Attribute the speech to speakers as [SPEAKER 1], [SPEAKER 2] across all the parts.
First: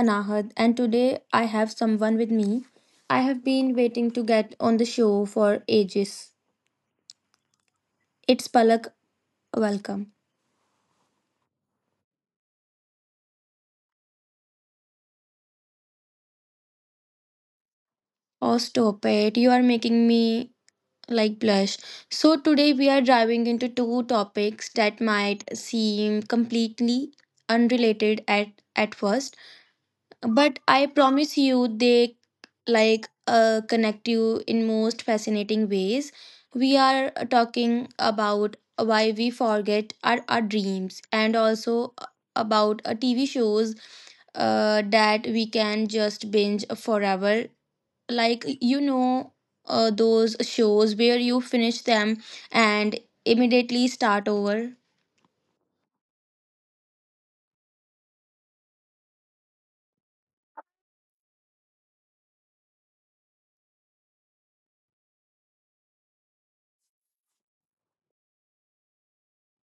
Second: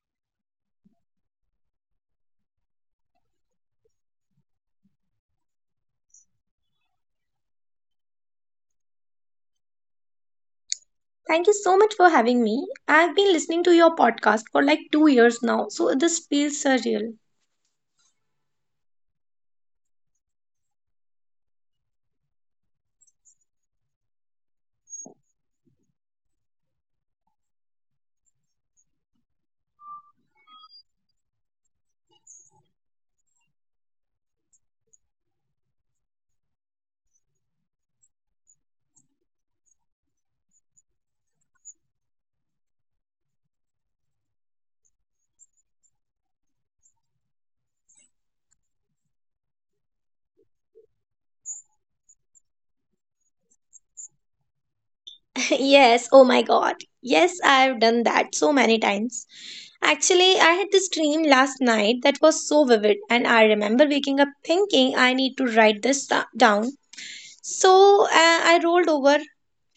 [SPEAKER 1] Anahad, and today I have someone with me. I have been waiting to get on the show for ages. It's Palak. Welcome.
[SPEAKER 2] Thank you so much for having me. I've been listening to your podcast for like 2 years now, so this feels surreal.
[SPEAKER 1] Oh, stop it. You are making me blush. So, today we are diving into two topics that might seem completely unrelated at first, but I promise you they connect you in most fascinating ways. We are talking about why we forget our dreams, and also about TV shows that we can just binge forever, like you know those shows where you finish them and immediately start over.
[SPEAKER 2] Yes, oh my god. Yes, I've done that so many times. Actually, I had this dream last night that was so vivid, and I remember waking up thinking I need to write this down. So I rolled over,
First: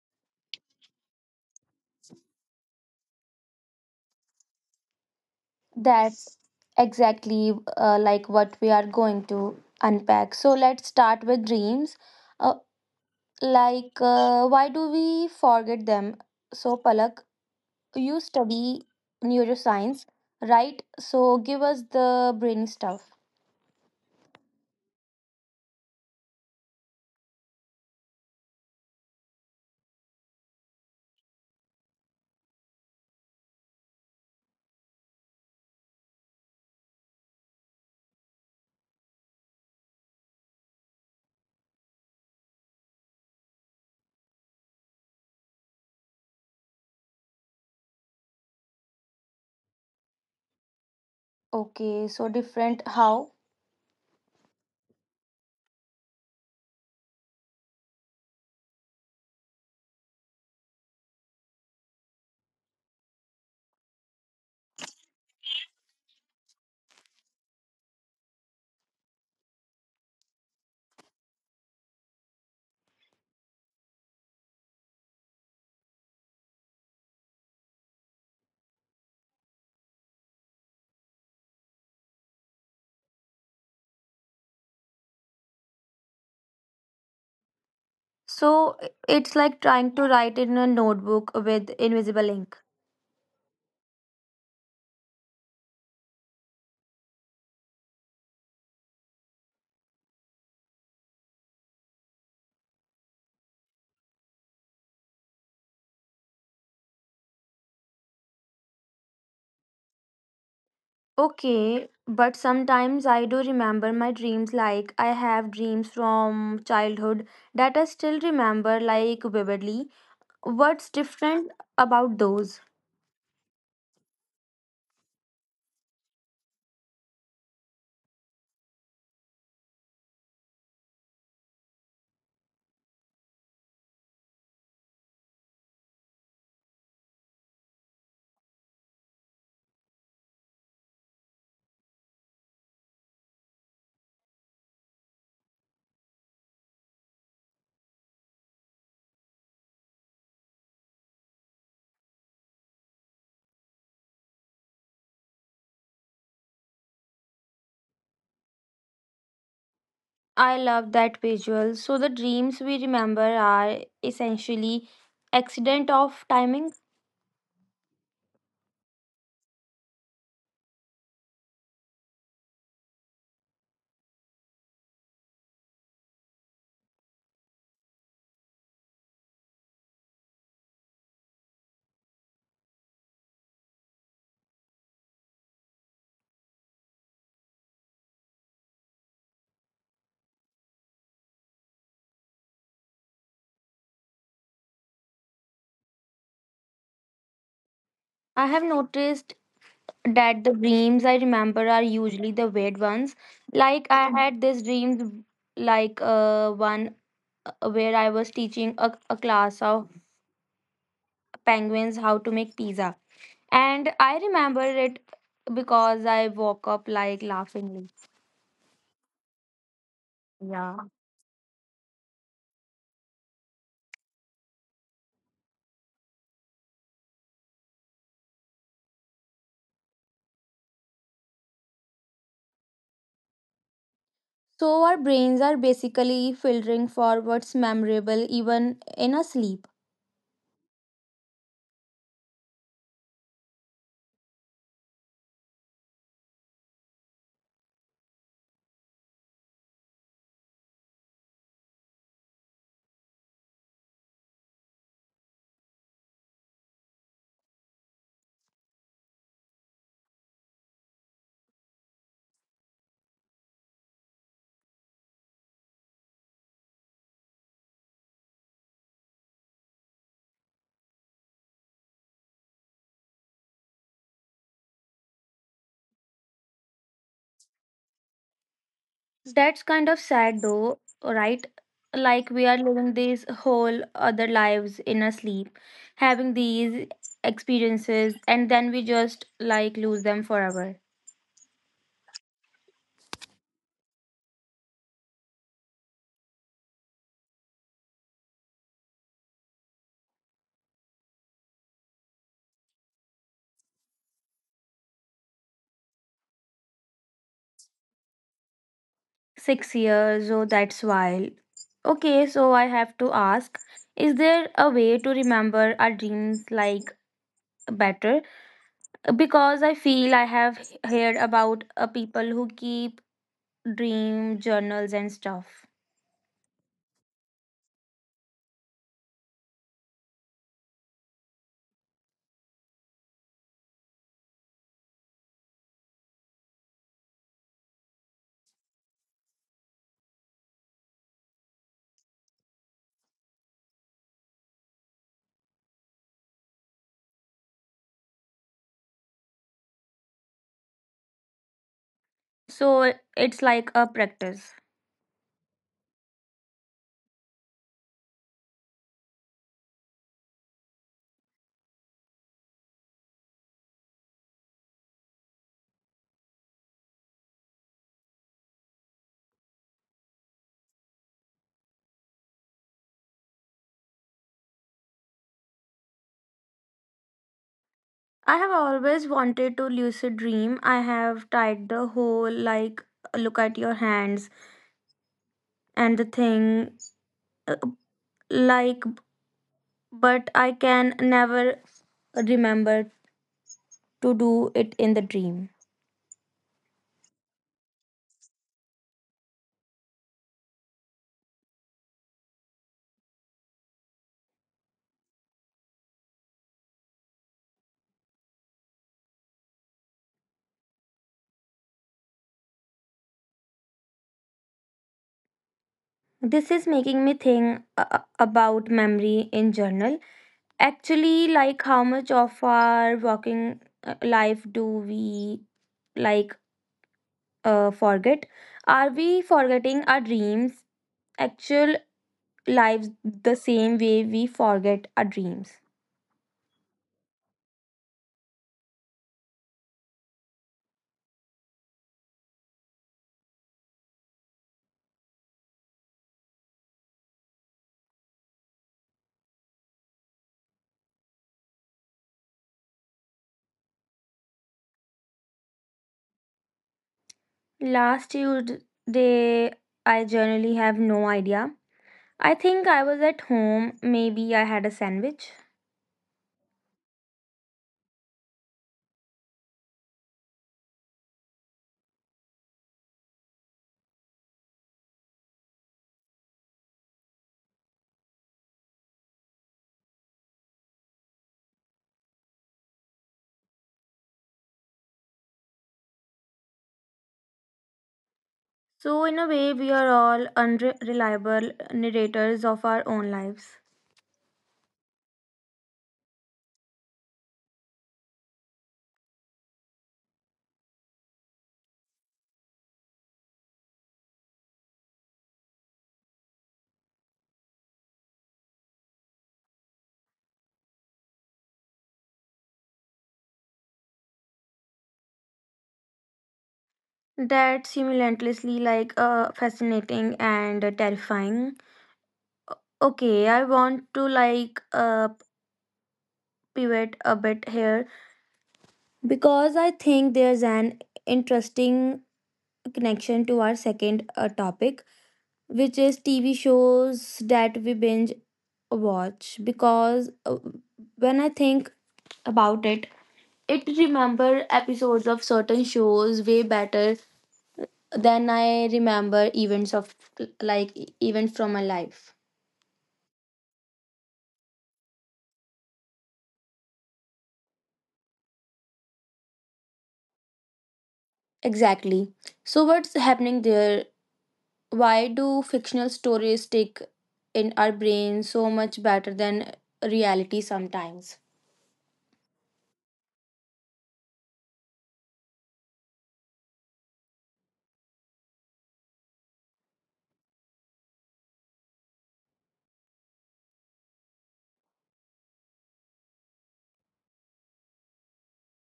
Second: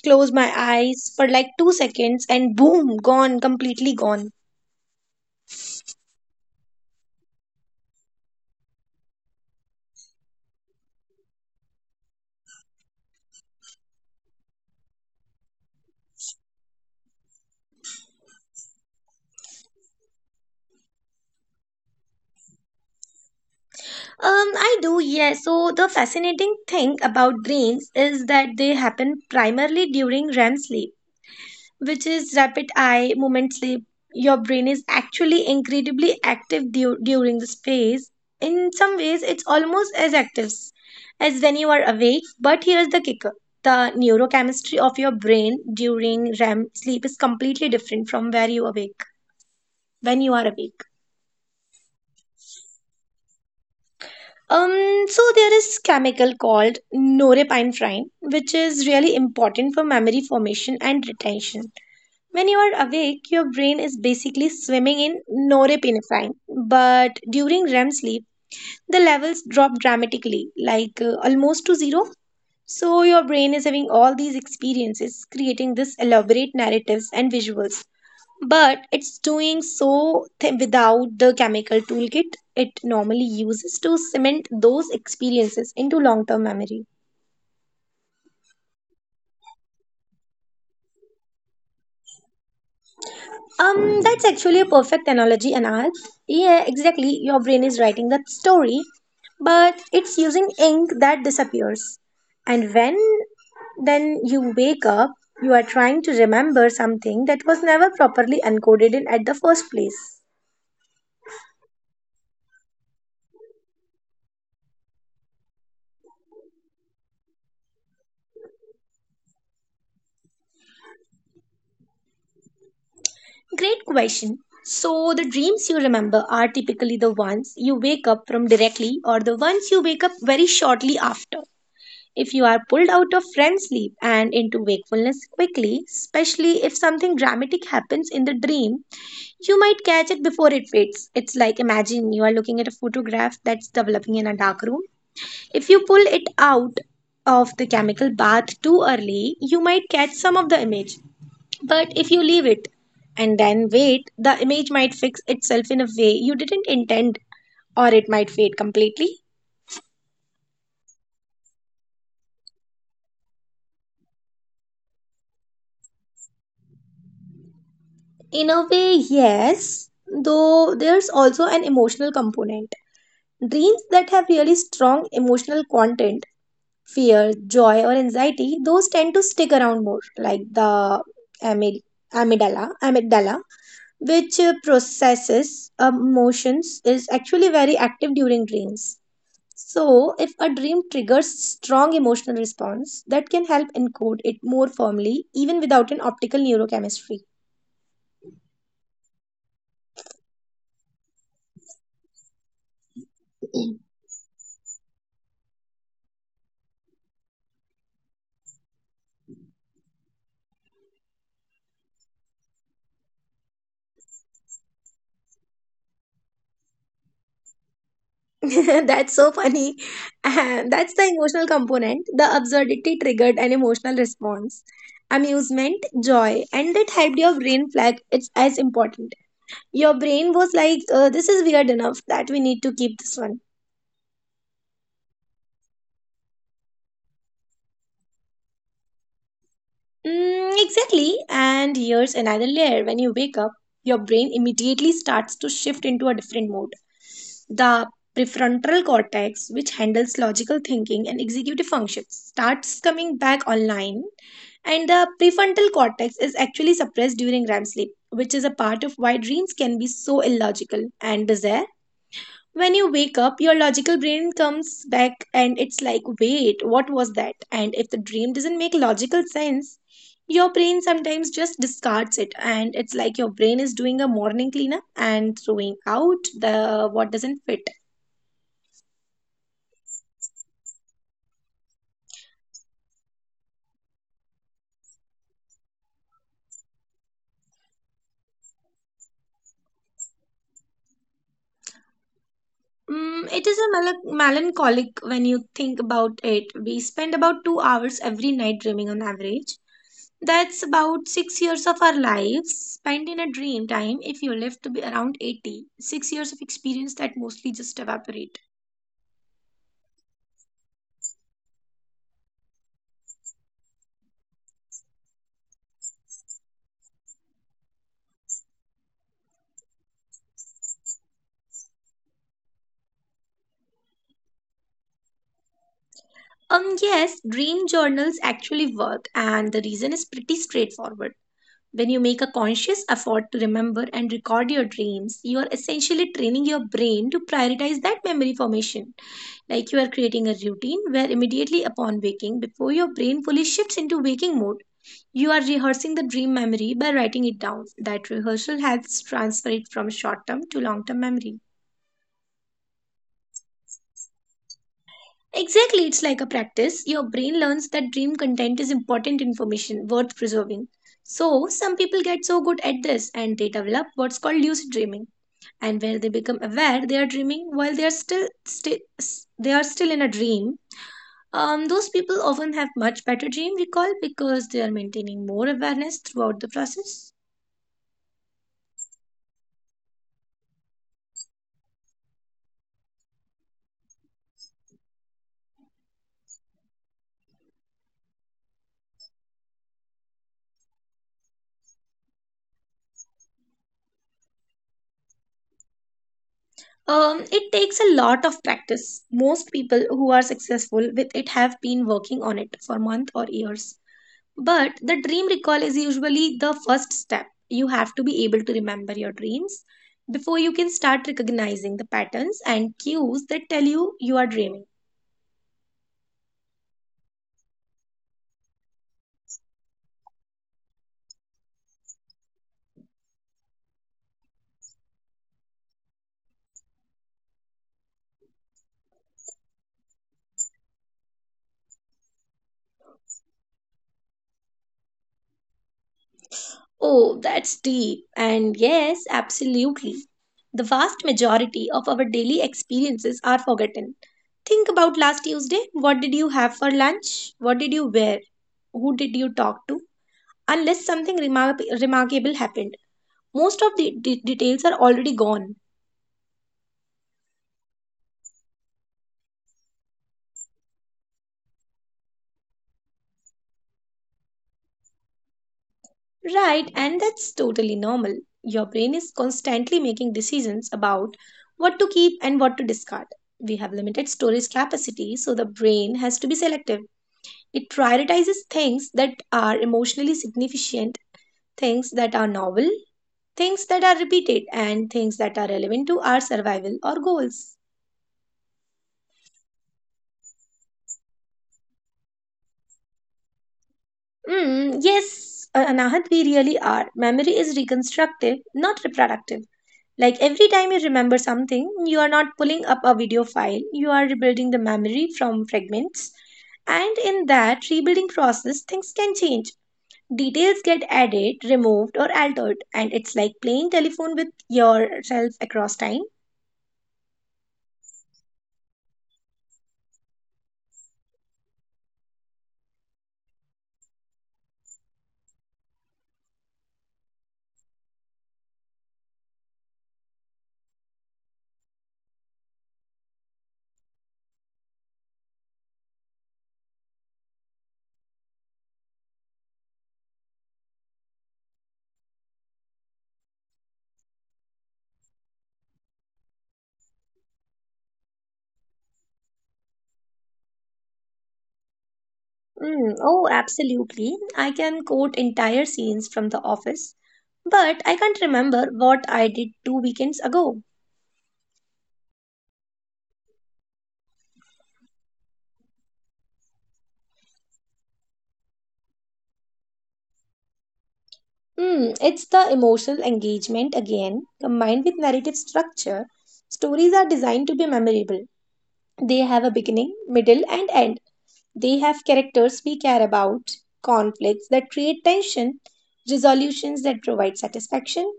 [SPEAKER 2] closed my eyes for like 2 seconds, and boom, gone, completely gone.
[SPEAKER 1] That's exactly like what we are going to unpack. So let's start with dreams. Uh, why do we forget them? So, Palak, you study neuroscience, right? So, give us the brain stuff.
[SPEAKER 2] Um, I do, yes. So the fascinating thing about dreams is that they happen primarily during REM sleep, which is rapid eye movement sleep. Your brain is actually incredibly active during this phase. In some ways, it's almost as active as when you are awake. But here's the kicker. The neurochemistry of your brain during REM sleep is completely different from where you awake when you are awake.
[SPEAKER 1] Okay, so different how?
[SPEAKER 2] So there is chemical called norepinephrine, which is really important for memory formation and retention. When you are awake, your brain is basically swimming in norepinephrine, but during REM sleep, the levels drop dramatically, like almost to zero. So your brain is having all these experiences, creating this elaborate narratives and visuals, but it's doing so without the chemical toolkit it normally uses to cement those experiences into long term memory.
[SPEAKER 1] So, it's like trying to write in a notebook with invisible ink.
[SPEAKER 2] That's actually a perfect analogy, Anad. Yeah, exactly. Your brain is writing that story, but it's using ink that disappears. And when then you wake up, you are trying to remember something that was never properly encoded in at the first place.
[SPEAKER 1] Okay, but sometimes I do remember my dreams, like I have dreams from childhood that I still remember like vividly. What's different about those?
[SPEAKER 2] Great question. So, the dreams you remember are typically the ones you wake up from directly or the ones you wake up very shortly after. If you are pulled out of REM sleep and into wakefulness quickly, especially if something dramatic happens in the dream, you might catch it before it fades. It's like imagine you are looking at a photograph that's developing in a dark room. If you pull it out of the chemical bath too early, you might catch some of the image, but if you leave it and then wait, the image might fix itself in a way you didn't intend, or it might fade completely.
[SPEAKER 1] I love that visual. So the dreams we remember are essentially accident of timing.
[SPEAKER 2] In a way, yes, though there's also an emotional component. Dreams that have really strong emotional content, fear, joy, or anxiety, those tend to stick around more, like the amid- amygdala, which processes emotions, is actually very active during dreams. So, if a dream triggers strong emotional response, that can help encode it more firmly, even without an optical neurochemistry.
[SPEAKER 1] I have noticed that the dreams I remember are usually the weird ones. Like I Mhm. had this dreams like one where I was teaching a class of penguins how to make pizza. And I remember it because I woke up like laughingly.
[SPEAKER 2] That's so funny. And
[SPEAKER 1] Yeah.
[SPEAKER 2] that's the emotional component. The absurdity triggered an emotional response. Amusement, joy, and that helped your brain flag it's as important. Your brain was like, this is weird enough that we need to keep this one.
[SPEAKER 1] So our brains are basically filtering for what's memorable even in a sleep.
[SPEAKER 2] Mm, exactly. And here's another layer. When you wake up, your brain immediately starts to shift into a different mode. The prefrontal cortex, which handles logical thinking and executive functions, starts coming back online. And the prefrontal cortex is actually suppressed during REM sleep, which is a part of why dreams can be so illogical and bizarre. When you wake up, your logical brain comes back and it's like, wait, what was that? And if the dream doesn't make logical sense, your brain sometimes just discards it. And it's like your brain is doing a morning cleanup and throwing out the what doesn't fit.
[SPEAKER 1] That's kind of sad though, right? Like we are living these whole other lives in a sleep, having these experiences, and then we just like lose them forever.
[SPEAKER 2] Mm, it is a melancholic when you think about it. We spend about 2 hours every night dreaming on average. That's about 6 years of our lives spent in a dream time if you live to be around 80. 6 years of experience that mostly just evaporate.
[SPEAKER 1] 6 years, oh, that's wild. Okay, so I have to ask, is there a way to remember our dreams like better? Because I feel I have heard about people who keep dream journals and stuff.
[SPEAKER 2] Yes, dream journals actually work, and the reason is pretty straightforward. When you make a conscious effort to remember and record your dreams, you are essentially training your brain to prioritize that memory formation. Like you are creating a routine where immediately upon waking, before your brain fully shifts into waking mode, you are rehearsing the dream memory by writing it down. That rehearsal helps transfer it from short term to long term memory.
[SPEAKER 1] So it's like a practice.
[SPEAKER 2] Exactly, it's like a practice. Your brain learns that dream content is important information worth preserving. So, some people get so good at this and they develop what's called lucid dreaming, and where they become aware they are dreaming while they are still they are still in a dream. Those people often have much better dream recall because they are maintaining more awareness throughout the process.
[SPEAKER 1] I have always wanted to lucid dream. I have tried the whole like look at your hands and the thing, uh, like, but I can never remember to do it in the dream.
[SPEAKER 2] It takes a lot of practice. Most people who are successful with it have been working on it for months or years. But the dream recall is usually the first step. You have to be able to remember your dreams before you can start recognizing the patterns and cues that tell you you are dreaming.
[SPEAKER 1] This is making me think about memory in general. Actually, like how much of our working life do we like forget? Are we forgetting our dreams, actual lives, the same way we forget our dreams?
[SPEAKER 2] Oh, that's deep. And yes, absolutely. The vast majority of our daily experiences are forgotten. Think about last Tuesday. What did you have for lunch? What did you wear? Who did you talk to, unless something remarkable happened. Most of the details are already gone.
[SPEAKER 1] Last Tuesday, I generally have no idea. I think I was at home. Maybe I had a sandwich.
[SPEAKER 2] Right, and that's totally normal. Your brain is constantly making decisions about what to keep and what to discard. We have limited storage capacity, so the brain has to be selective. It prioritizes things that are emotionally significant, things that are novel, things that are repeated, and things that are relevant to our survival or goals.
[SPEAKER 1] So, in a way, we are all unreliable narrators of our own lives.
[SPEAKER 2] Mm, yes, Anahat, we really are. Memory is reconstructive, not reproductive. Like every time you remember something, you are not pulling up a video file, you are rebuilding the memory from fragments. And in that rebuilding process, things can change. Details get added, removed, or altered, and it's like playing telephone with yourself across time.
[SPEAKER 1] That's simultaneously fascinating and terrifying. Okay, I want to pivot a bit here because I think there's an interesting connection to our second topic, which is TV shows that we binge watch. Because when I think about it, it remember episodes of certain shows way better than I remember events of like events from my life.
[SPEAKER 2] Mm, oh, absolutely. I can quote entire scenes from The Office, but I can't remember what I did two weekends ago.
[SPEAKER 1] Exactly. So what's happening there? Why do fictional stories stick in our brains so much better than reality sometimes?
[SPEAKER 2] Hmm, it's the emotional engagement again, combined with narrative structure. Stories are designed to be memorable. They have a beginning, middle, and end. They have characters we care about, conflicts that create tension, resolutions that provide satisfaction.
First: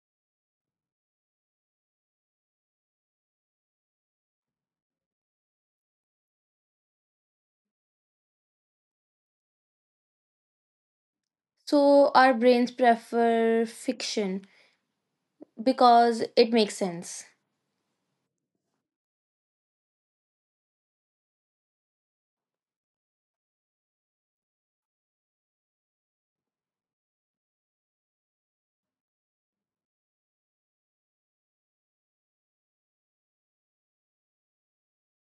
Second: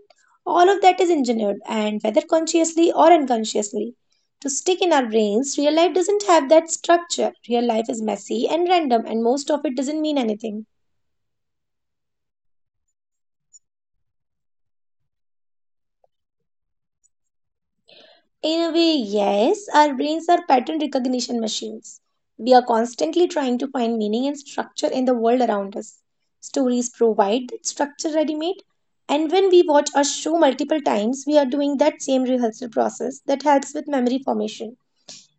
[SPEAKER 2] All of that is engineered, and whether consciously or unconsciously, to stick in our brains, real life doesn't have that structure. Real life is messy and random, and most of it doesn't mean anything.
[SPEAKER 1] So our brains prefer fiction because it makes sense.
[SPEAKER 2] In a way, yes, our brains are pattern recognition machines. We are constantly trying to find meaning and structure in the world around us. Stories provide that structure ready made, and when we watch a show multiple times, we are doing that same rehearsal process that helps with memory formation.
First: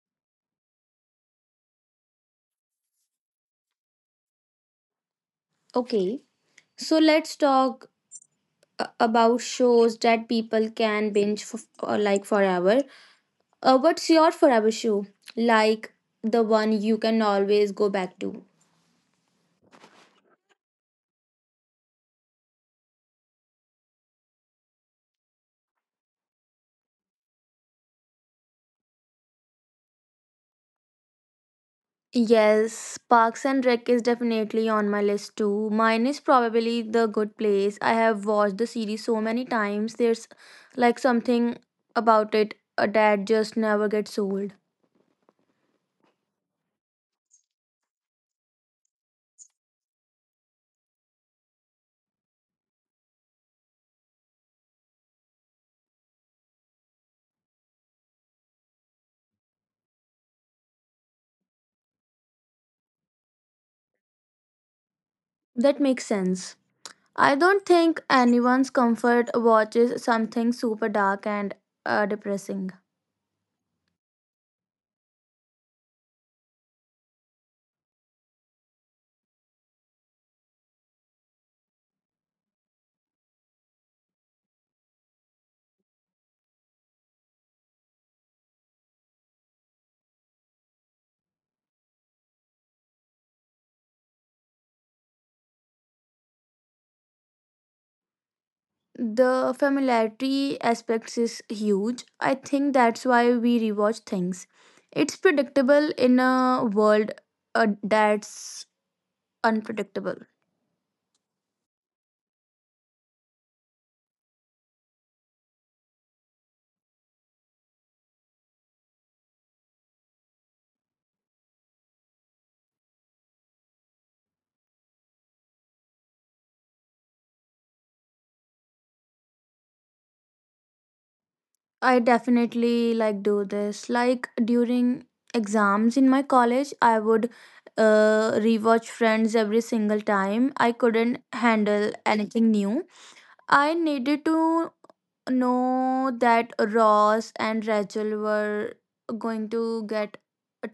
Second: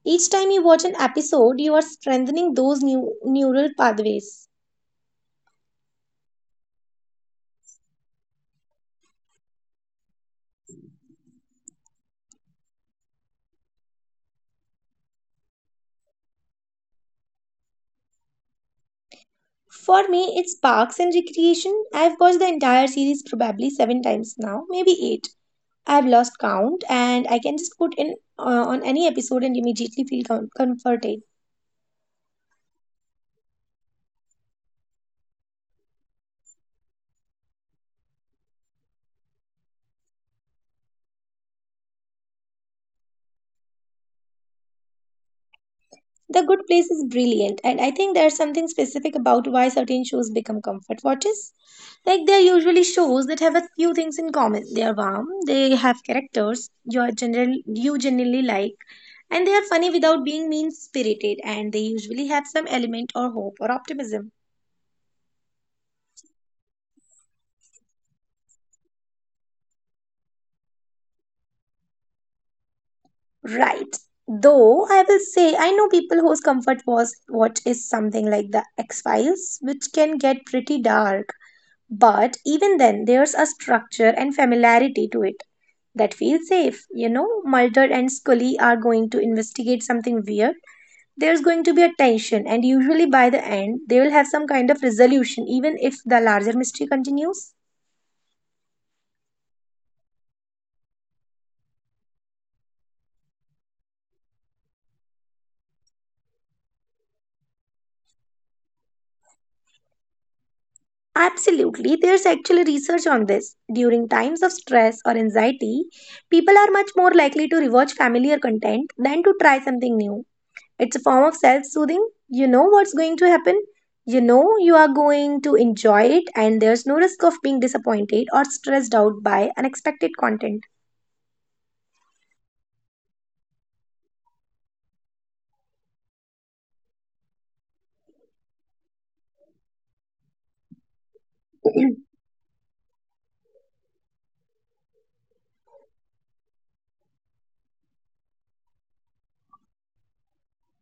[SPEAKER 2] Each time you watch an episode, you are strengthening those new neural pathways.
[SPEAKER 1] Okay. So let's talk about shows that people can binge for, forever. What's your forever shoe? Like the one you can always go back to.
[SPEAKER 2] For me, it's Parks and Recreation. I've watched the entire series probably seven times now, maybe eight. I've lost count and I can just put in on any episode and immediately feel comforted.
[SPEAKER 1] Yes, Parks and Rec is definitely on my list too. Mine is probably The Good Place. I have watched the series so many times. There's like something about it that just never gets old.
[SPEAKER 2] The Good Place is brilliant, and I think there's something specific about why certain shows become comfort watches. Like, they're usually shows that have a few things in common. They are warm, they have characters you generally like, and they are funny without being mean spirited, and they usually have some element or hope or optimism.
[SPEAKER 1] That makes sense. I don't think anyone's comfort watches something super dark and depressing.
[SPEAKER 2] Right. Though I will say I know people whose comfort was what is something like the X-Files, which can get pretty dark. But even then, there's a structure and familiarity to it that feels safe. You know, Mulder and Scully are going to investigate something weird. There's going to be a tension, and usually by the end, they will have some kind of resolution, even if the larger mystery continues.
[SPEAKER 1] The familiarity aspects is huge. I think that's why we rewatch things. It's predictable in a world that's unpredictable.
[SPEAKER 2] Absolutely, there's actually research on this. During times of stress or anxiety, people are much more likely to rewatch familiar content than to try something new. It's a form of self soothing. You know what's going to happen, you know you are going to enjoy it, and there's no risk of being disappointed or stressed out by unexpected content.
[SPEAKER 1] I definitely like do this. Like during exams in my college, I would rewatch Friends every single time. I couldn't handle anything new. I needed to know that Ross and Rachel were going to get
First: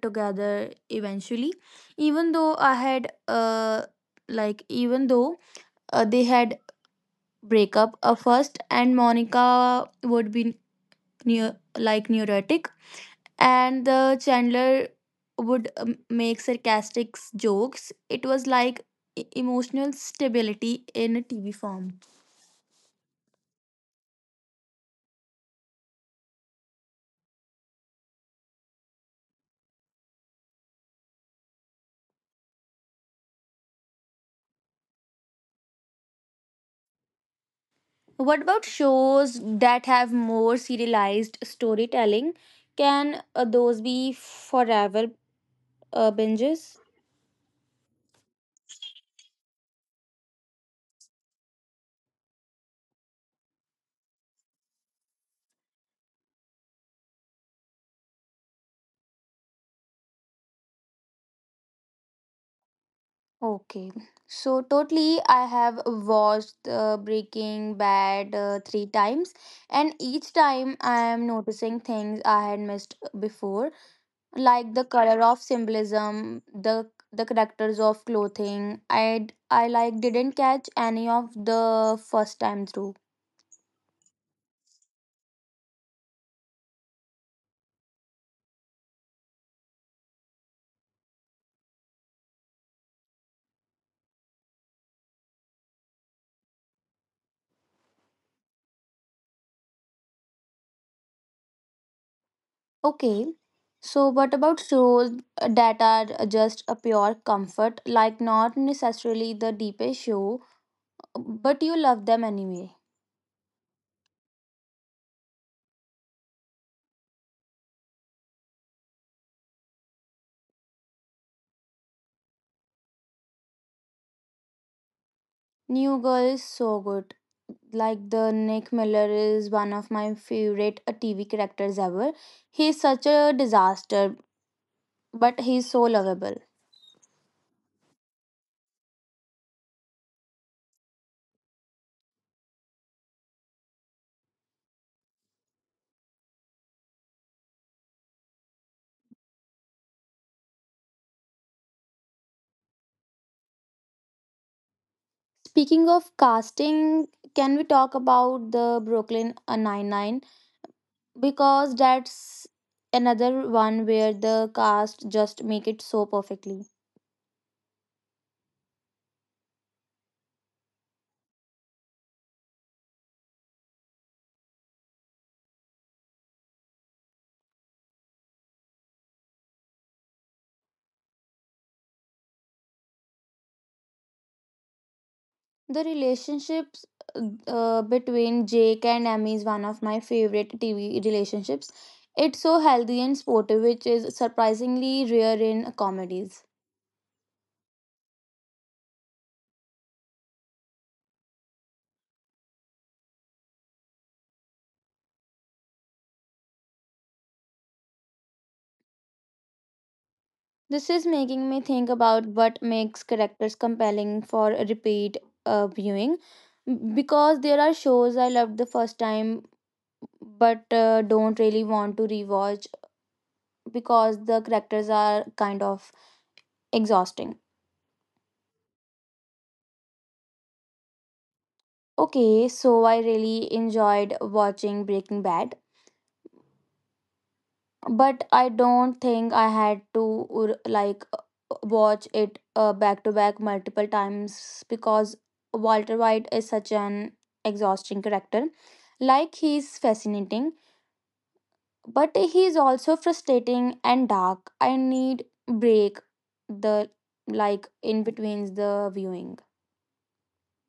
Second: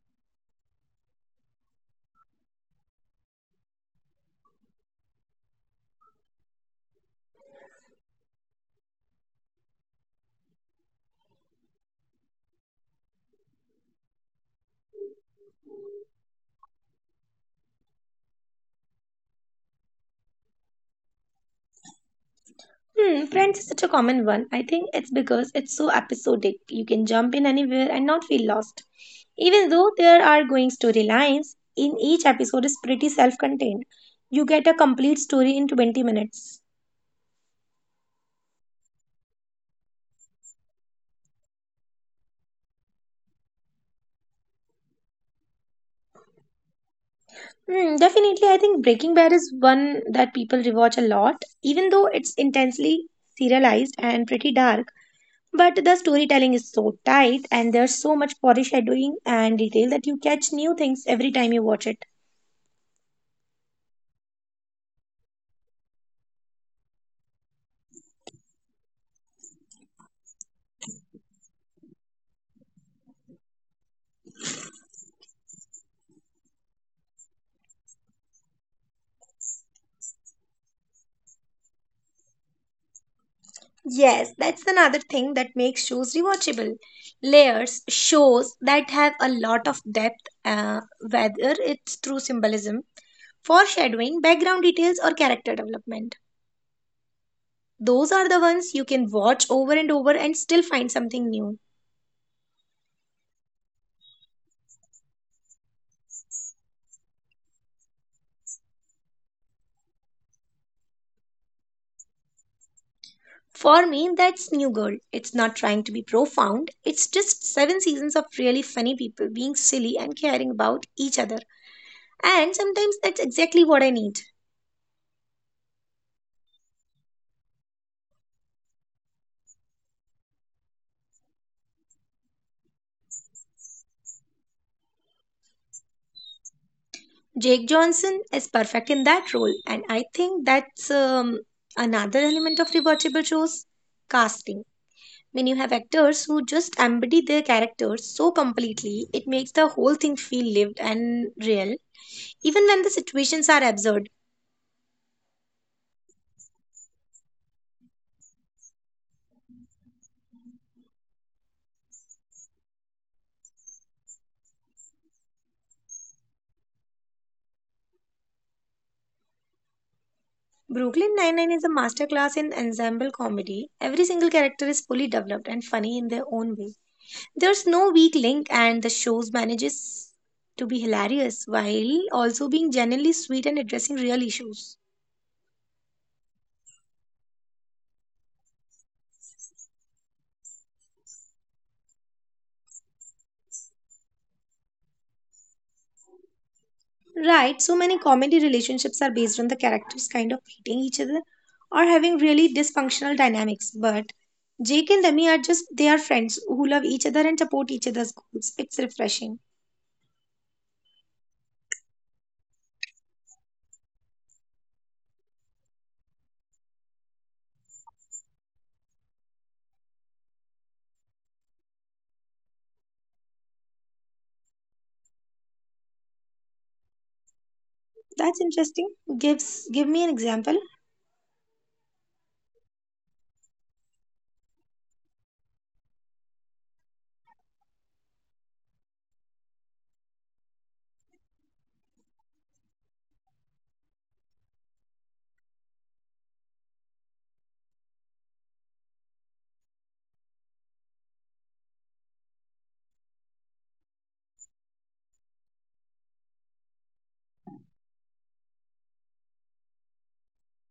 [SPEAKER 1] together eventually, even though I had even though they had breakup first, and Monica would be near like neurotic, and the Chandler would make sarcastic jokes. It was like emotional stability in a TV form.
[SPEAKER 2] Hmm, Friends is such a common one. I think it's because it's so episodic. You can jump in anywhere and not feel lost. Even though there are going storylines, in each episode is pretty self-contained. You get a complete story in 20 minutes.
[SPEAKER 1] What about shows that have more serialized storytelling? Can those be forever binges?
[SPEAKER 2] Hmm, definitely, I think Breaking Bad is one that people rewatch a lot, even though it's intensely serialized and pretty dark. But the storytelling is so tight, and there's so much foreshadowing and detail that you catch new things every time you watch it.
[SPEAKER 1] Okay. So totally I have watched Breaking Bad 3 times, and each time I am noticing things I had missed before, like the color of symbolism, the characters of clothing I like didn't catch any of the first time through.
[SPEAKER 2] Yes, that's another thing that makes shows rewatchable. Layers, shows that have a lot of depth, whether it's through symbolism, foreshadowing, background details, or character development. Those are the ones you can watch over and over and still find something new.
[SPEAKER 1] Okay, so what about shows that are just a pure comfort, like not necessarily the deepest show, but you love them anyway?
[SPEAKER 2] For me, that's New Girl. It's not trying to be profound, it's just seven seasons of really funny people being silly and caring about each other. And sometimes that's exactly what I need.
[SPEAKER 1] New Girl is so good. Like the Nick Miller is one of my favorite TV characters ever. He's such a disaster, but he's so lovable.
[SPEAKER 2] Jake Johnson is perfect in that role, and I think that's another element of rewatchable shows casting. When you have actors who just embody their characters so completely, it makes the whole thing feel lived and real, even when the situations are absurd.
[SPEAKER 1] Speaking of casting, can we talk about the Brooklyn Nine Nine? Because that's another one where the cast just make it so perfectly.
[SPEAKER 2] Brooklyn Nine-Nine is a masterclass in ensemble comedy. Every single character is fully developed and funny in their own way. There's no weak link, and the show manages to be hilarious while also being genuinely sweet and addressing real issues.
[SPEAKER 1] The relationships between Jake and Amy is one of my favorite TV relationships. It's so healthy and sportive, which is surprisingly rare in comedies.
[SPEAKER 2] Right, so many comedy relationships are based on the characters kind of hating each other or having really dysfunctional dynamics. But Jake and Demi are just they are friends who love each other and support each other's goals. It's refreshing.
[SPEAKER 1] This is making me think about what makes characters compelling for repeat viewing, because there are shows I loved the first time but don't really want to rewatch because the characters are kind of exhausting.
[SPEAKER 2] That's interesting. Give me an example.
[SPEAKER 1] Okay, so I really enjoyed watching Breaking Bad, but I don't think I had to watch it back to back multiple times because Walter White is such an exhausting character. Like he's fascinating, but he's also frustrating and dark. I need break the like in between the viewing.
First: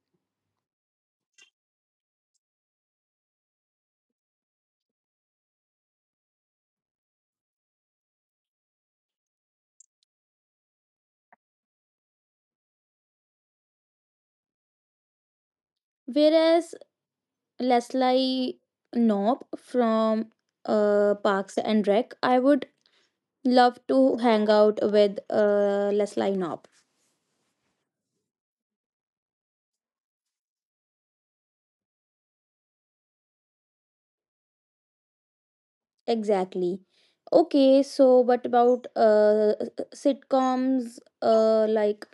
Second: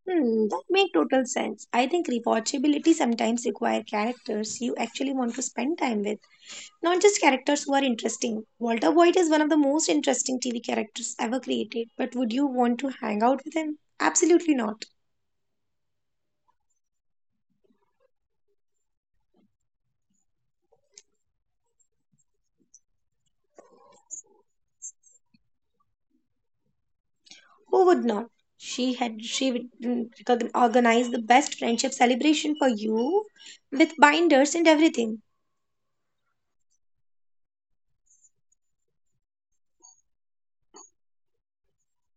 [SPEAKER 2] Hmm, that makes total sense. I think rewatchability sometimes require characters you actually want to spend time with, not just characters who are interesting. Walter White is one of the most interesting TV characters ever created, but would you want to hang out with him? Absolutely not.
[SPEAKER 1] Whereas Leslie Knope from Parks and Rec. I would love to hang out with Leslie Knope.
[SPEAKER 2] Who would not? She would organize the best friendship celebration for you with binders and everything.
[SPEAKER 1] Exactly. Okay, so what about sitcoms uh, like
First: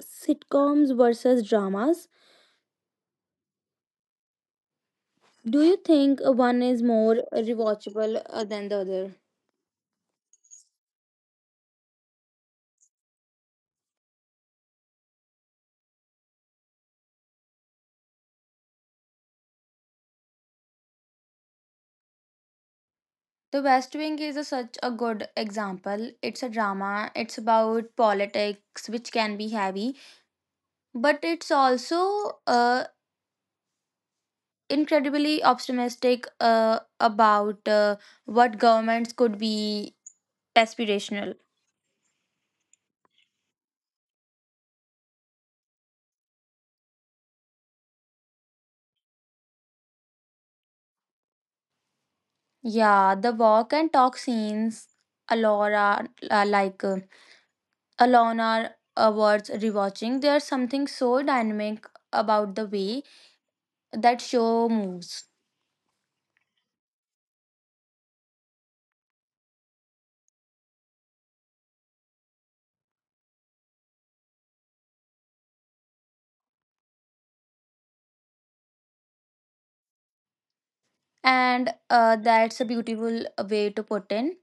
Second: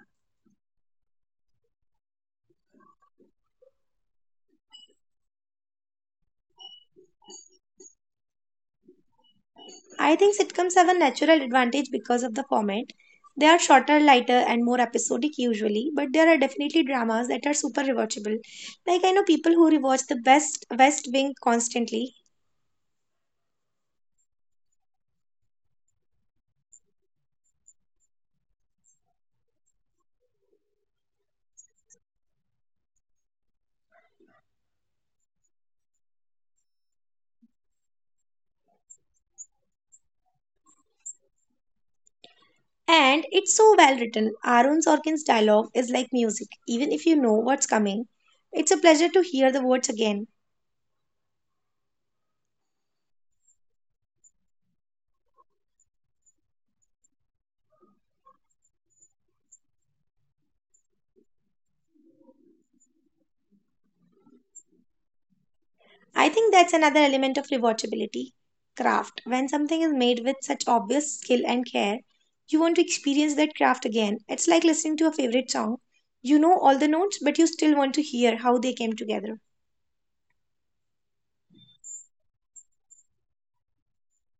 [SPEAKER 1] sitcoms versus dramas? Do you think one is more rewatchable than the other?
[SPEAKER 2] I think sitcoms have a natural advantage because of the format. They are shorter, lighter, and more episodic usually, but there are definitely dramas that are super rewatchable. Like I know people who rewatch the best West Wing constantly.
[SPEAKER 1] The West Wing is a, such a good example. It's a drama, it's about politics, which can be heavy, but it's also incredibly optimistic about what governments could be, aspirational.
[SPEAKER 2] And it's so well written. Aaron Sorkin's dialogue is like music, even if you know what's coming. It's a pleasure to hear the words again.
[SPEAKER 1] Yeah, the walk and talk scenes, Alora, alone are awards rewatching. There's something so dynamic about the way that show moves,
[SPEAKER 2] I think that's another element of rewatchability. Craft. When something is made with such obvious skill and care, you want to experience that craft again. It's like listening to a favorite song. You know all the notes, but you still want to hear how they came together.
[SPEAKER 1] and that's a beautiful way to put in.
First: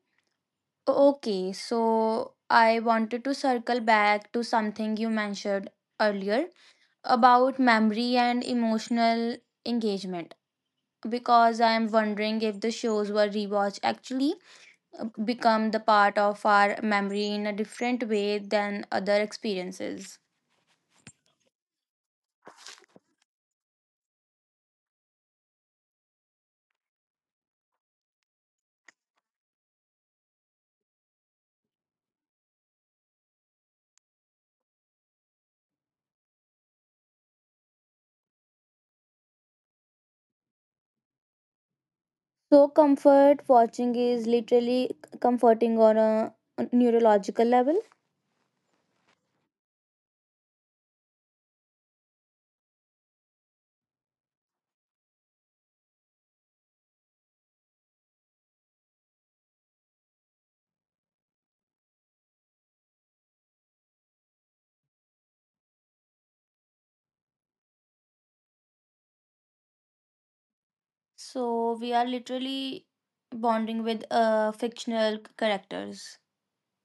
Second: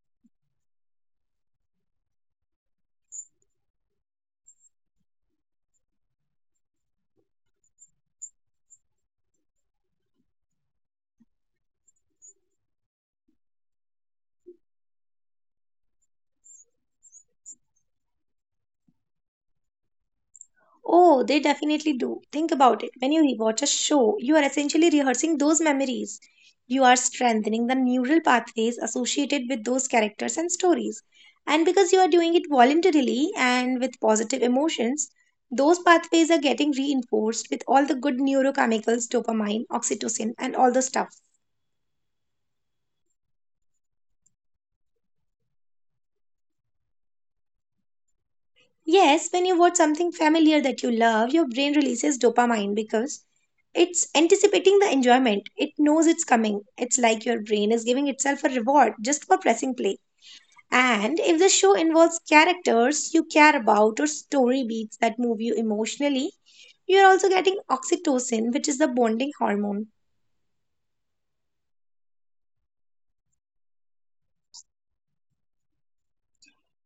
[SPEAKER 1] Okay, so I wanted to circle back to something you mentioned earlier about memory and emotional engagement, because I am wondering if the shows were rewatched actually become the part of our memory in a different way than other experiences.
[SPEAKER 2] Oh, they definitely do. Think about it. When you rewatch a show, you are essentially rehearsing those memories. You are strengthening the neural pathways associated with those characters and stories. And because you are doing it voluntarily and with positive emotions, those pathways are getting reinforced with all the good neurochemicals, dopamine, oxytocin, and all the stuff.
[SPEAKER 1] So, comfort watching is literally comforting on a neurological level.
[SPEAKER 2] Yes, when you watch something familiar that you love, your brain releases dopamine because it's anticipating the enjoyment. It knows it's coming. It's like your brain is giving itself a reward just for pressing play. And if the show involves characters you care about or story beats that move you emotionally, you're also getting oxytocin, which is the bonding hormone.
[SPEAKER 1] So, we are literally bonding with fictional characters.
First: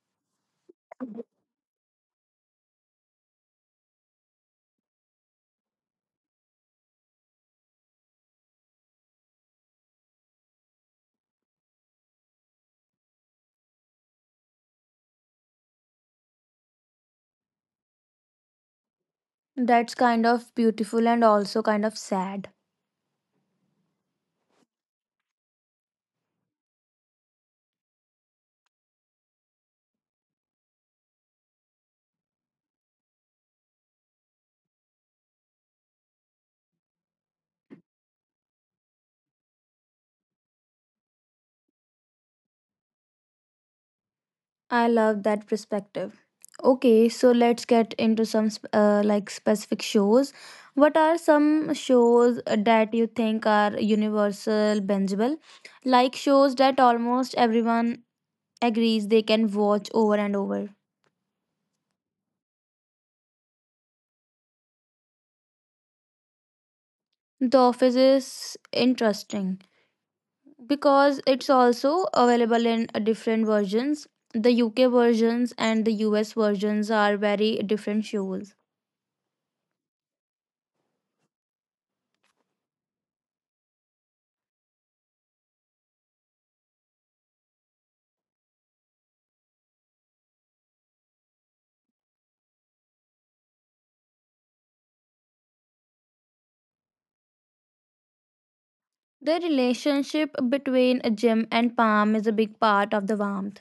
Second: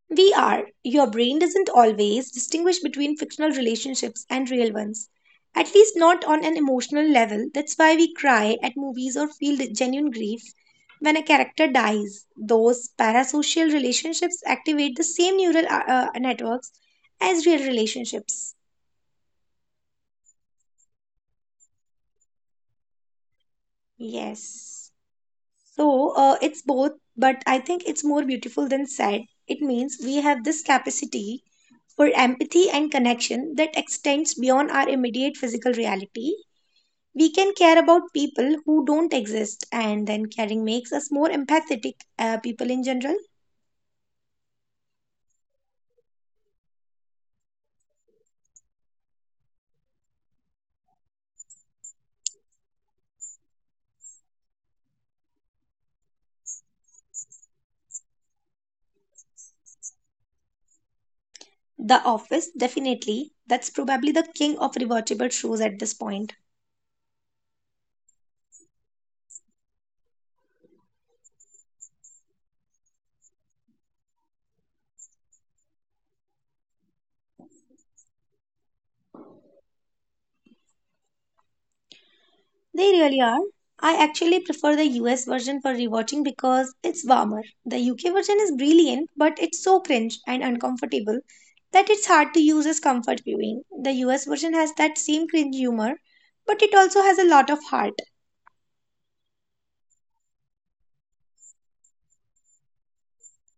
[SPEAKER 2] We are. Your brain doesn't always distinguish between fictional relationships and real ones, at least not on an emotional level. That's why we cry at movies or feel the genuine grief when a character dies. Those parasocial relationships activate the same neural networks as real relationships.
[SPEAKER 1] That's kind of beautiful and also kind of sad.
[SPEAKER 2] Yes. So, it's both, but I think it's more beautiful than sad. It means we have this capacity for empathy and connection that extends beyond our immediate physical reality. We can care about people who don't exist, and then caring makes us more empathetic people in general.
[SPEAKER 1] I love that perspective. Okay, so let's get into some specific shows. What are some shows that you think are universal bingeable? Like shows that almost everyone agrees they can watch over and over.
[SPEAKER 2] The office, definitely, that's probably the king of rewatchable shows at this point.
[SPEAKER 1] The Office is interesting because it's also available in different versions. The UK versions and the US versions are very different shows.
[SPEAKER 2] They really are. I actually prefer the US version for rewatching because it's warmer. The UK version is brilliant, but it's so cringe and uncomfortable that it's hard to use as comfort viewing. The US version has that same cringe humor, but it also has a lot of heart.
[SPEAKER 1] The relationship between a gym and palm is a big part of the warmth.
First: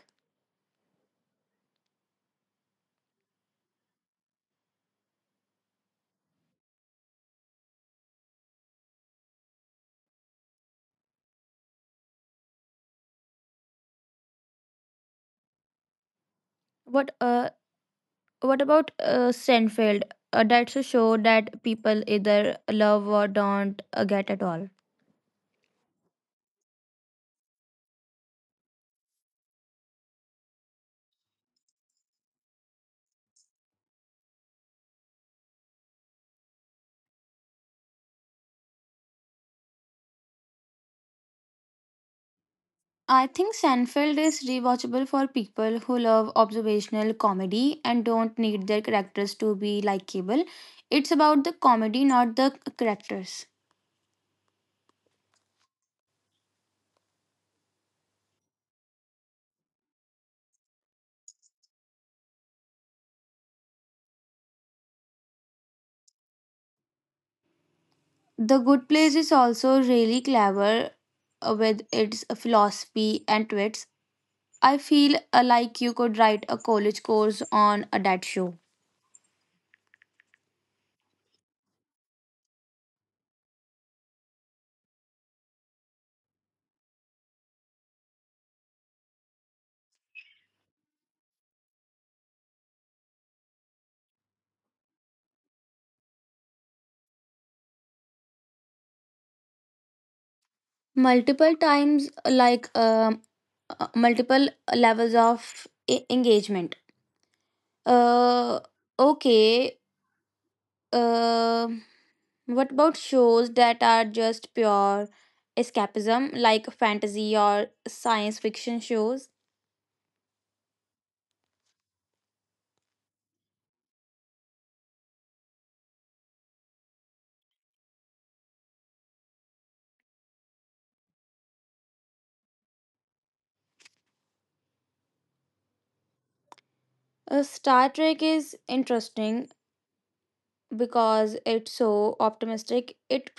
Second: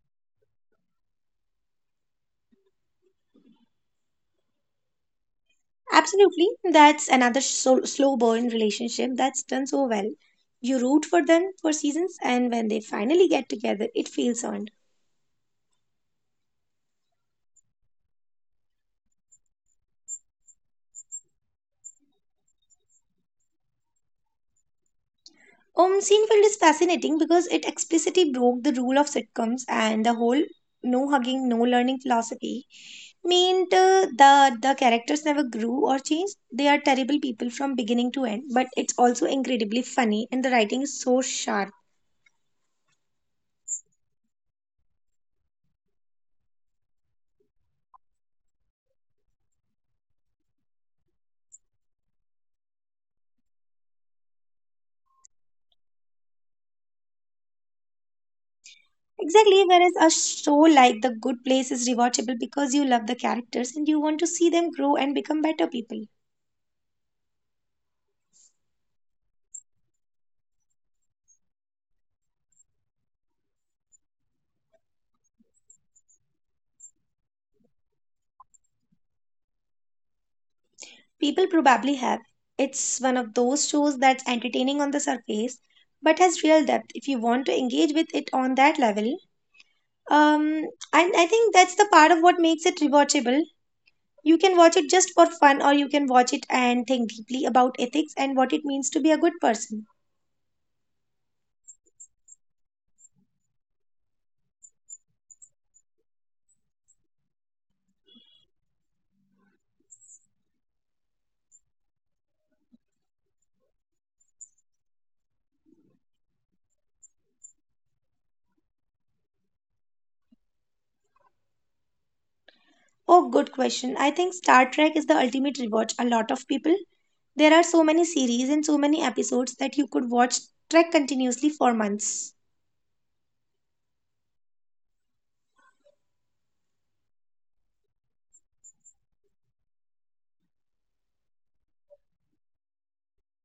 [SPEAKER 2] Absolutely, that's another slow burn relationship that's done so well. You root for them for seasons, and when they finally get together, it feels earned.
[SPEAKER 1] What uh, what about Seinfeld? That's a show that people either love or don't get at all.
[SPEAKER 2] Seinfeld is fascinating because it explicitly broke the rule of sitcoms and the whole no hugging, no learning philosophy meant the characters never grew or changed. They are terrible people from beginning to end, but it's also incredibly funny and the writing is so sharp.
[SPEAKER 1] I think Seinfeld is rewatchable for people who love observational comedy and don't need their characters to be likable. It's about the comedy, not the characters.
[SPEAKER 2] Exactly, whereas a show like The Good Place is rewatchable because you love the characters and you want to see them grow and become better people.
[SPEAKER 1] The Good Place is also really clever with its philosophy and twits. I feel like you could write a college course on that show.
[SPEAKER 2] People probably have. It's one of those shows that's entertaining on the surface, but has real depth if you want to engage with it on that level. Um, and I think that's the part of what makes it rewatchable. You can watch it just for fun, or you can watch it and think deeply about ethics and what it means to be a good person.
[SPEAKER 1] Multiple times, multiple levels of engagement. Uh, okay. Uh, what about shows that are just pure escapism, like fantasy or science fiction shows?
[SPEAKER 2] Oh, good question. I think Star Trek is the ultimate rewatch. A lot of people. There are so many series and so many episodes that you could watch Trek continuously for months.
[SPEAKER 1] Star Trek is interesting because it's so optimistic. It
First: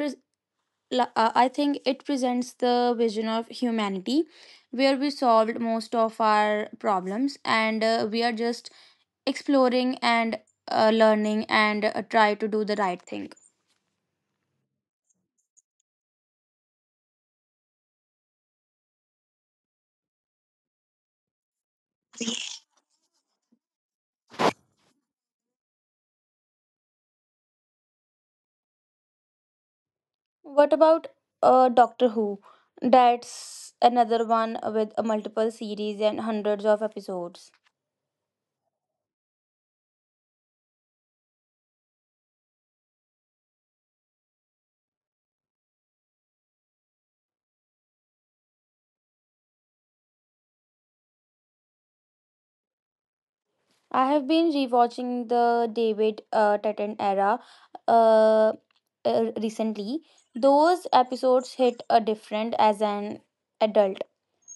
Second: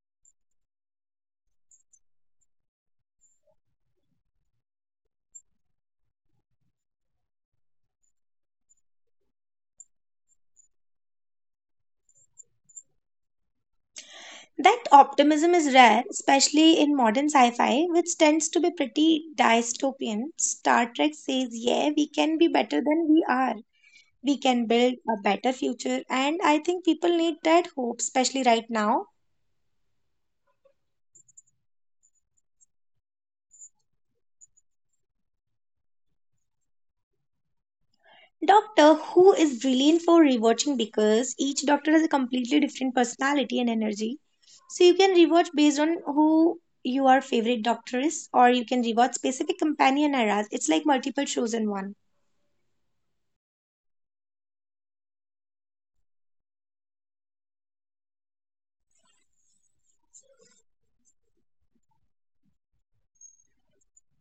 [SPEAKER 1] la- uh, I think it presents the vision of humanity where we solved most of our problems and we are just exploring and learning and try to do the right thing.
[SPEAKER 2] That optimism is rare, especially in modern sci fi, which tends to be pretty dystopian. Star Trek says, yeah, we can be better than we are. We can build a better future, and I think people need that hope, especially right now.
[SPEAKER 1] What about Doctor Who? That's another one with multiple series and hundreds of episodes.
[SPEAKER 2] Doctor Who is brilliant for rewatching because each doctor has a completely different personality and energy. So you can rewatch based on who your favorite doctor is, or you can rewatch specific companion eras. It's like multiple shows in one.
[SPEAKER 1] I have been rewatching the David Tennant era uh, recently. Those episodes hit a different as an adult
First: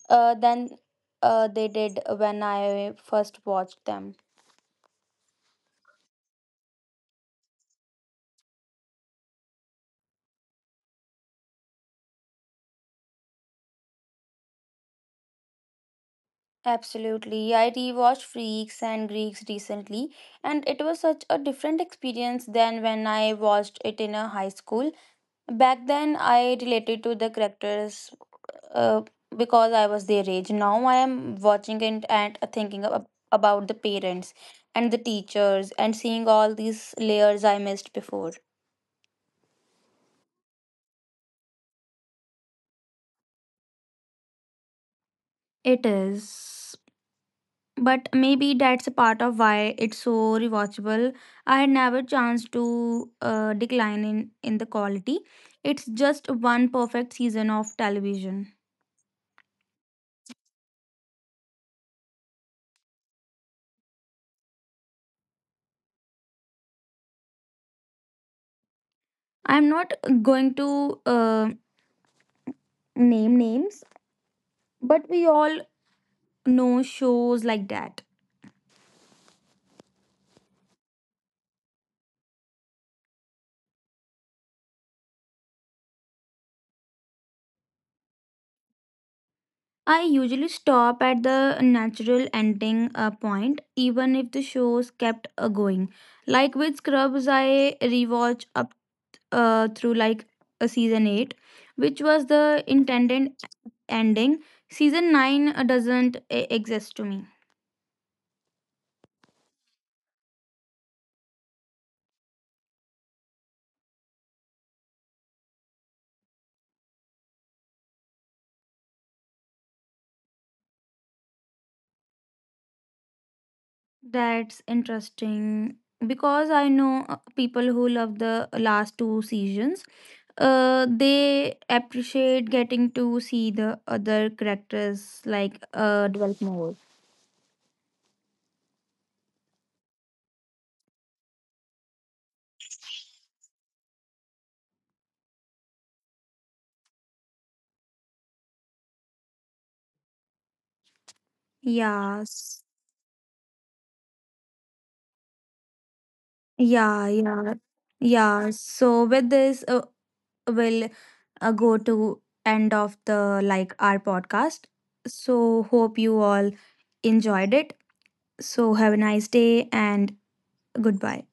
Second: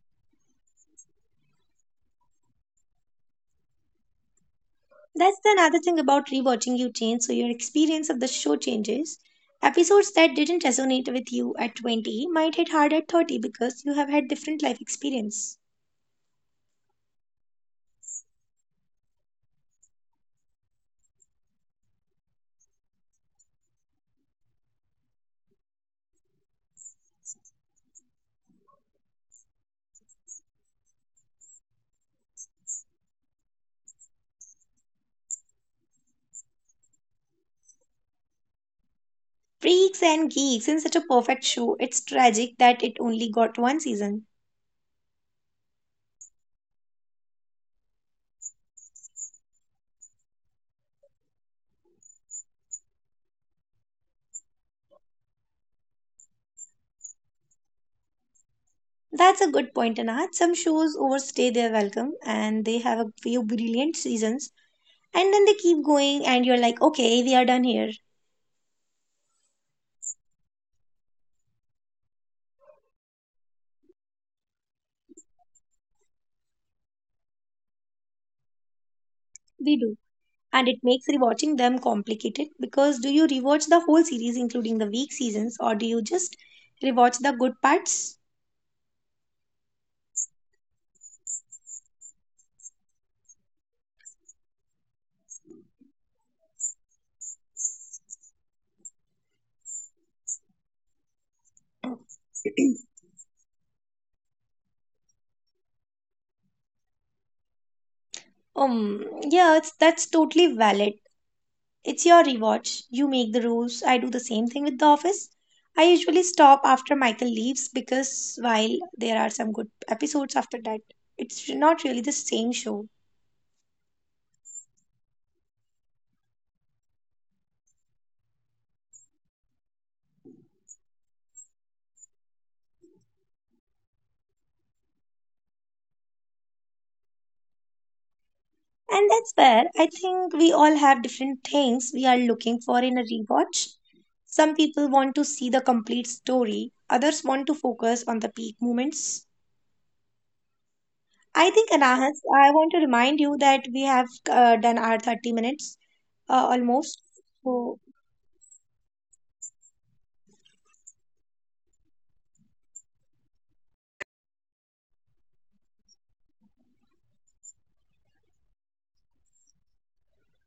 [SPEAKER 1] than they did when I first watched them.
[SPEAKER 2] That's the another thing about rewatching you change, so your experience of the show changes. Episodes that didn't resonate with you at 20 might hit hard at 30 because you have had different life experience.
[SPEAKER 1] Absolutely. I rewatched Freaks and Greeks recently, and it was such a different experience than when I watched it in a high school. Back then, I related to the characters uh, because I was their age. Now, I am watching it and thinking about the parents and the teachers and seeing all these layers I missed before.
[SPEAKER 2] Freaks and Geeks in such a perfect show, it's tragic that it only got one season.
[SPEAKER 1] It is. But maybe that's a part of why it's so rewatchable. I had never chance to decline in the quality. It's just one perfect season of television.
[SPEAKER 2] That's a good point, Anat. Some shows overstay their welcome and they have a few brilliant seasons and then they keep going and you're like, okay, we are done here.
[SPEAKER 1] I'm not going to name names, but we all know shows like that.
[SPEAKER 2] We do. And it makes rewatching them complicated because do you rewatch the whole series including the weak seasons or do you just rewatch the good parts?
[SPEAKER 1] I usually stop at the natural ending point, even if the shows kept going. Like with Scrubs, I rewatch up. Through like a season 8, which was the intended ending. Season 9 doesn't exist to me.
[SPEAKER 2] Um, yeah, it's that's totally valid. It's your rewatch. You make the rules. I do the same thing with The Office. I usually stop after Michael leaves because while there are some good episodes after that, it's not really the same show.
[SPEAKER 1] That's interesting because I know people who love the last two seasons. They appreciate getting to see the other characters develop more.
[SPEAKER 2] And that's where I think we all have different things we are looking for in a rewatch. Some people want to see the complete story, others want to focus on the peak moments. I think, Anahas,
[SPEAKER 1] Yes.
[SPEAKER 2] I want to remind you that we have done our 30 minutes
[SPEAKER 1] Yeah,
[SPEAKER 2] almost.
[SPEAKER 1] yeah.
[SPEAKER 2] So,
[SPEAKER 1] Yeah, so with this we'll go to end of the our podcast. So hope you all enjoyed it. So have a nice day and goodbye.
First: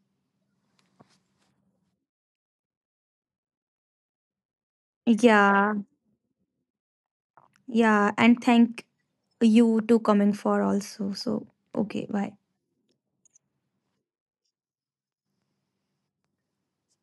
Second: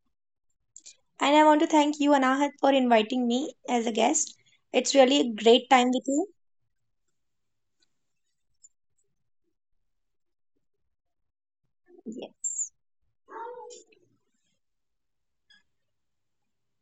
[SPEAKER 2] and I want to thank you, Anahas, for inviting me as a guest. It's really a
[SPEAKER 1] Yeah,
[SPEAKER 2] great time with you.
[SPEAKER 1] yeah, and thank you to coming for also. So okay, bye.
[SPEAKER 2] Yes.